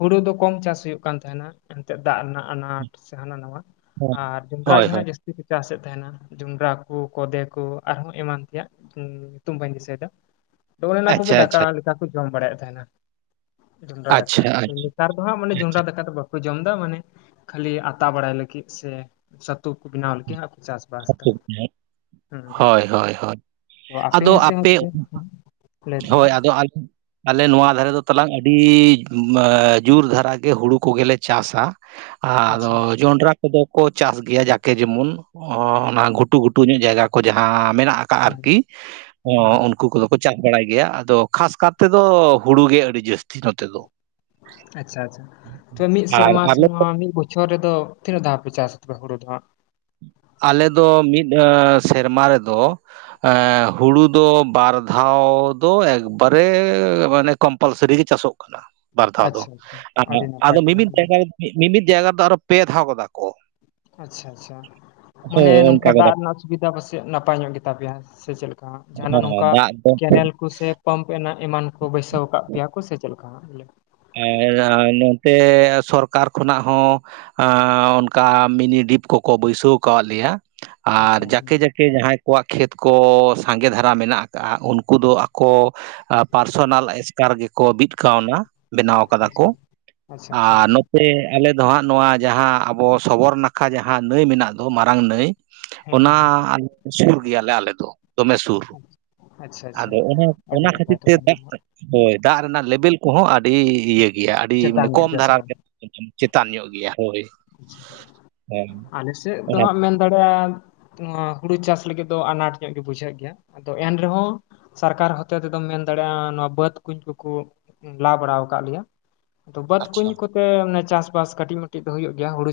ᱦᱩᱲᱩ ᱫᱚ ᱠᱚᱢ ᱪᱟᱥ ᱦᱩᱭᱩᱜ ᱠᱟᱱ ᱛᱟᱦᱮᱱᱟ᱾ ᱮᱱᱛᱮᱜ ᱫᱟᱜ ᱨᱮᱱᱟᱜ ᱟᱱᱟᱴ ᱥᱮ ᱦᱟᱱᱟ ᱱᱟᱣᱟ᱾ ᱟᱨ ᱡᱚᱸᱰᱨᱟ ᱜᱮ ᱦᱟᱸᱜ ᱡᱟᱹᱥᱛᱤ ᱠᱚ ᱪᱟᱥᱮᱫ ᱛᱟᱦᱮᱱᱟ ᱡᱚᱸᱰᱨᱟ ᱠᱚ ᱠᱚᱫᱮ ᱠᱚ ᱟᱨᱦᱚᱸ ᱮᱢᱟᱱ ᱛᱮᱭᱟᱜ᱾ ᱧᱩᱛᱩᱢ ᱵᱟᱹᱧ ᱫᱤᱥᱟᱹᱭᱮᱫᱟ ᱟ ᱚᱱᱮ ᱚᱱᱟ ᱠᱚᱜᱮ ᱟᱪᱪᱷᱟ, ᱫᱟᱠᱟ᱾ ᱟᱪᱪᱷᱟ, ᱞᱮᱠᱟ ᱠᱚ ᱡᱚᱢ ᱵᱟᱲᱟᱭᱮᱫ ᱛᱟᱦᱮᱱᱟ᱾ ᱡᱚᱸᱰᱨᱟ ᱫᱟᱠᱟ ᱟᱪᱪᱷᱟ, ᱱᱮᱛᱟᱨ ᱫᱚ ᱦᱟᱸᱜ ᱢᱟᱱᱮ ᱡᱚᱸᱰᱨᱟ ᱫᱟᱠᱟ ᱫᱚ ᱵᱟ ᱠᱚ ᱡᱚᱢ ᱫᱟ ᱢᱟᱱᱮ ᱠᱷᱟᱹᱞᱤ ᱟᱛᱟ ᱵᱟᱲᱟᱭ ᱞᱟᱹᱜᱤᱫ, ᱥᱮ ᱪᱷᱟᱹᱛᱩ ᱠᱚ ᱵᱮᱱᱟᱣ ᱞᱟᱹᱜᱤᱫ ᱪᱟᱥᱵᱟᱥ ᱟᱪᱪᱷᱟ, ᱫᱟ ᱴᱷᱤᱠ ᱜᱮᱭᱟ. ᱦᱳᱭ ᱦᱳᱭ ᱦᱳᱭ ᱛᱚ ᱟᱫᱚ ᱥᱮᱫ ᱦᱚᱸ ᱟᱯᱮ ᱛᱚᱵᱮ ᱞᱟᱹᱭ ᱛᱟᱞᱟᱝ ᱦᱳᱭ ᱟᱫᱚ ᱟᱞᱮ ᱟᱞᱮ ᱱᱚᱣᱟ ᱫᱷᱟᱨᱮ ᱫᱚ ᱛᱟᱞᱟᱝ ᱟᱹᱰᱤ ᱡᱳᱨ ᱫᱷᱟᱨᱟᱜ ᱜᱮ ᱦᱩᱲᱩ ᱠᱚᱜᱮᱞᱮ ᱪᱟᱥᱟ᱾ ᱢᱮ ᱟᱪᱪᱷᱟ ᱟᱫᱚ ᱡᱚᱱᱰᱨᱟ ᱠᱚᱫᱚ ᱠᱚ ᱪᱟᱥ ᱜᱮᱭᱟ, ᱡᱟᱠᱮ ᱡᱮᱢᱚᱱ᱾ ᱚᱱᱟ ᱜᱷᱩᱴᱩ ᱜᱷᱩᱴᱩ ᱧᱚᱜ ᱡᱟᱭᱜᱟ ᱠᱚ, ᱡᱟᱦᱟᱸ ᱢᱮᱱᱟᱜ ᱟᱠᱟᱫ ᱦᱮᱸ ᱟᱨᱠᱤ ᱚ ᱦᱮᱸ ᱩᱱᱠᱩ ᱠᱚᱫᱚ ᱠᱚ ᱪᱟᱥ ᱵᱟᱲᱟᱭ ᱜᱮᱭᱟ ᱟᱫᱚ ᱠᱷᱟᱥ ᱠᱟᱨ ᱛᱮᱫᱚ ᱦᱩᱲᱩ ᱜᱮ ᱟᱹᱰᱤ ᱡᱟᱹᱥᱛᱤ ᱱᱚᱛᱮ ᱫᱚ᱾ ᱟᱪᱪᱷᱟ ᱟᱪᱪᱷᱟ ᱛᱚᱵ ᱢᱤᱫ ᱟᱨ ᱥᱮᱨᱢᱟ ᱟᱞᱮ ᱥᱮᱢᱟ ᱢᱤᱫ ᱵᱚᱪᱷᱚᱨ ᱪᱷᱚᱨ ᱨᱮ ᱫᱚ ᱛᱤᱱᱟᱹᱜ? ᱫᱷᱟᱣ ᱯᱮ ᱪᱟᱥ ᱟᱯᱮ ᱦᱩᱲᱩ ᱫᱚ ᱦᱟᱸᱜ᱾ ᱟᱞᱮᱫᱚ ᱢᱤᱫ ᱥᱮᱨᱢᱟ ᱨᱮᱫᱚ᱾ ᱦᱩᱲᱩ ᱫᱚ ᱵᱟᱨ ᱫᱷᱟᱣ ᱫᱚ ᱮᱠᱵᱟᱨᱮ ᱢᱟᱱᱮ ᱠᱚᱢᱯᱟᱞᱥᱟᱨᱤ ᱜᱮ ᱪᱟᱥᱚᱜ ᱵᱟᱨ ᱫᱷᱟᱣ ᱫᱚ ᱟᱪᱪᱷᱟ ᱟᱪᱪᱷᱟ ᱟᱹᱰᱤ ᱱᱟᱯᱟᱭ ᱟᱫᱚ ᱛᱚᱵᱮ᱾ ᱢᱤᱢᱤᱫ ᱡᱟᱭᱜᱟ ᱨᱮ ᱢᱤᱢᱤᱫ ᱡᱟᱭᱜᱟ ᱫᱚ ᱟᱨᱚ ᱯᱮ ᱫᱷᱟᱣ ᱜᱚᱫᱟ ᱠᱚ᱾ ᱟᱪᱪᱷᱟ ᱟᱪᱪᱷᱟ ᱢᱟᱱᱮ ᱦᱳᱭ ᱚᱱᱠᱟ ᱱᱚᱝᱠᱟ ᱜᱚᱫᱟ ᱫᱟᱜ ᱠᱚ ᱨᱮᱱᱟᱜ ᱥᱩᱵᱤᱫᱟ ᱯᱟᱥᱮᱡ ᱱᱟᱯᱟᱭ ᱧᱚᱜ ᱜᱮᱛᱟ ᱯᱮᱭᱟ, ᱥᱮ ᱪᱮᱫ ᱞᱮᱠᱟ ᱡᱟᱦᱟᱱᱟᱜ ᱦᱚᱸ ᱱᱚᱝᱠᱟ ᱫᱟᱜ ᱫᱚ ᱠᱮᱱᱮᱞ ᱠᱩ ᱥᱮ ᱯᱟᱢ ᱮᱱᱟ ᱮᱢᱟᱱ ᱠᱚ ᱵᱟᱹᱭᱥᱟᱹᱣ ᱠᱟᱫ ᱯᱮᱭᱟ ᱠᱚ ᱥᱮ ᱪᱮᱫ ᱞᱮᱠᱟ ᱦᱟᱜ [unintelligible] ᱤᱱᱟᱛᱮ ᱥᱚᱨᱠᱟᱨ ᱠᱷᱚᱱᱟᱜ ᱦᱚᱸ ᱟᱻ ᱚᱱᱠᱟ ᱢᱤᱱᱤ ᱰᱤᱯ ᱠᱚᱠᱚ ᱵᱟᱹᱭᱥᱟᱹᱣ ᱠᱟᱫ ᱞᱮᱭᱟ᱾ ᱟᱨ ᱟᱪᱪᱷᱟ ᱦᱮᱸ ᱡᱟᱠᱮ ᱡᱟᱠᱮ ᱡᱟᱦᱟᱸᱭ ᱠᱚᱣᱟᱜ ᱠᱷᱮᱛ ᱠᱚ, ᱥᱟᱸᱜᱮ ᱫᱷᱟᱨᱟ ᱢᱮᱱᱟᱜ ᱟᱠᱟᱫᱼᱟ ᱩᱱᱠᱩ ᱫᱚ ᱠᱚ ᱯᱟᱨᱥᱚᱱᱟᱞ ᱮᱥᱠᱟᱨ ᱜᱮᱠᱚ ᱵᱤᱫ ᱠᱟᱣᱱᱟ᱾ ᱵᱮᱱᱟᱣ ᱟᱠᱟᱫᱟ ᱠᱚ ᱟᱪᱪᱷᱟ [inaudible] ᱟᱪᱪᱷᱟ ᱟᱪᱪᱷᱟ ᱟᱨ ᱟᱞᱮᱚ ᱦᱟᱸᱜ ᱱᱚᱣᱟ ᱡᱟᱦᱟᱸ ᱟᱵᱚ ᱥᱚᱵᱚᱨ ᱱᱟᱠᱷᱟ ᱡᱟᱦᱟᱸ ᱱᱟᱹᱭ ᱢᱮᱱᱟᱜ ᱫᱚ᱾ ᱢᱟᱨᱟᱝ ᱱᱟᱹᱭ᱾ ᱦᱮᱸ ᱦᱮᱸ ᱚᱱᱟᱮ ᱥᱩᱨ ᱜᱮᱭᱟᱞᱮ ᱟᱞᱮ ᱫᱚ ᱫᱚᱢᱮ ᱥᱩᱨ᱾ ᱟᱪᱪᱷᱟ ᱟᱪᱪᱷᱟ ᱟᱫᱚ ᱚᱱᱟ ᱟᱹᱰᱤ ᱚᱱᱟ ᱱᱟᱯᱟᱭ ᱠᱷᱟᱹᱛᱤᱨ ᱛᱮ ᱛᱚᱵᱮ ᱫᱟᱜ ᱱᱚᱣᱟ ᱦᱳᱭ ᱫᱟᱜ ᱨᱮᱱᱟᱜ ᱞᱮᱵᱮᱞ ᱠᱚᱦᱚᱸ ᱟᱹᱰᱤ ᱤᱭᱟᱹ ᱜᱮ ᱜᱮᱭᱟ ᱟᱹᱰᱤ ᱪᱮᱛᱟᱱ ᱧᱚᱜ ᱠᱚᱢ ᱜᱮᱭᱟ ᱥᱮ ᱫᱷᱟᱨᱟ ᱵᱟᱝ ᱨᱮ ᱪᱮᱛᱟᱱ ᱧᱚᱜ ᱜᱮᱭᱟ ᱦᱳᱭ᱾ ᱦᱮᱸ [inaudible] ᱟᱞᱮ ᱥᱮᱫ ᱫᱚ ᱚᱱᱟ ᱦᱟᱜ ᱢᱮᱱ ᱫᱟᱲᱮᱭᱟᱜᱼᱟ᱾ ᱱᱚᱣᱟ ᱦᱩᱲᱩ ᱪᱟᱥ ᱞᱟᱹᱜᱤᱫ ᱫᱚ ᱟᱱᱟᱴ ᱧᱚᱜ ᱜᱮ ᱵᱩᱡᱷᱟᱹᱜ ᱜᱮᱭᱟ ᱟᱫᱚ ᱮᱱᱨᱮᱦᱚᱸ ᱥᱚᱨᱠᱟᱨ ᱦᱚᱛᱮ ᱛᱮᱫᱚᱢ ᱢᱮᱱ ᱫᱟᱲᱮᱭᱟᱜᱼᱟ᱾ ᱱᱚᱣᱟ ᱵᱟᱹᱫ ᱠᱩᱧ ᱠᱚᱠᱚ ᱞᱟ ᱵᱟᱲᱟ ᱟᱠᱟᱫ ᱞᱮᱭᱟ᱾ ᱛᱚ ᱵᱟᱹᱫ ᱟᱪᱪᱷᱟ ᱠᱩᱧ ᱠᱚᱛᱮ ᱪᱟᱥ ᱵᱟᱥ ᱠᱟᱹᱴᱤᱡ ᱢᱟᱹᱤᱡ ᱫᱚ ᱦᱩᱭᱩᱜ ᱜᱮᱭᱟ ᱦᱩᱲᱩ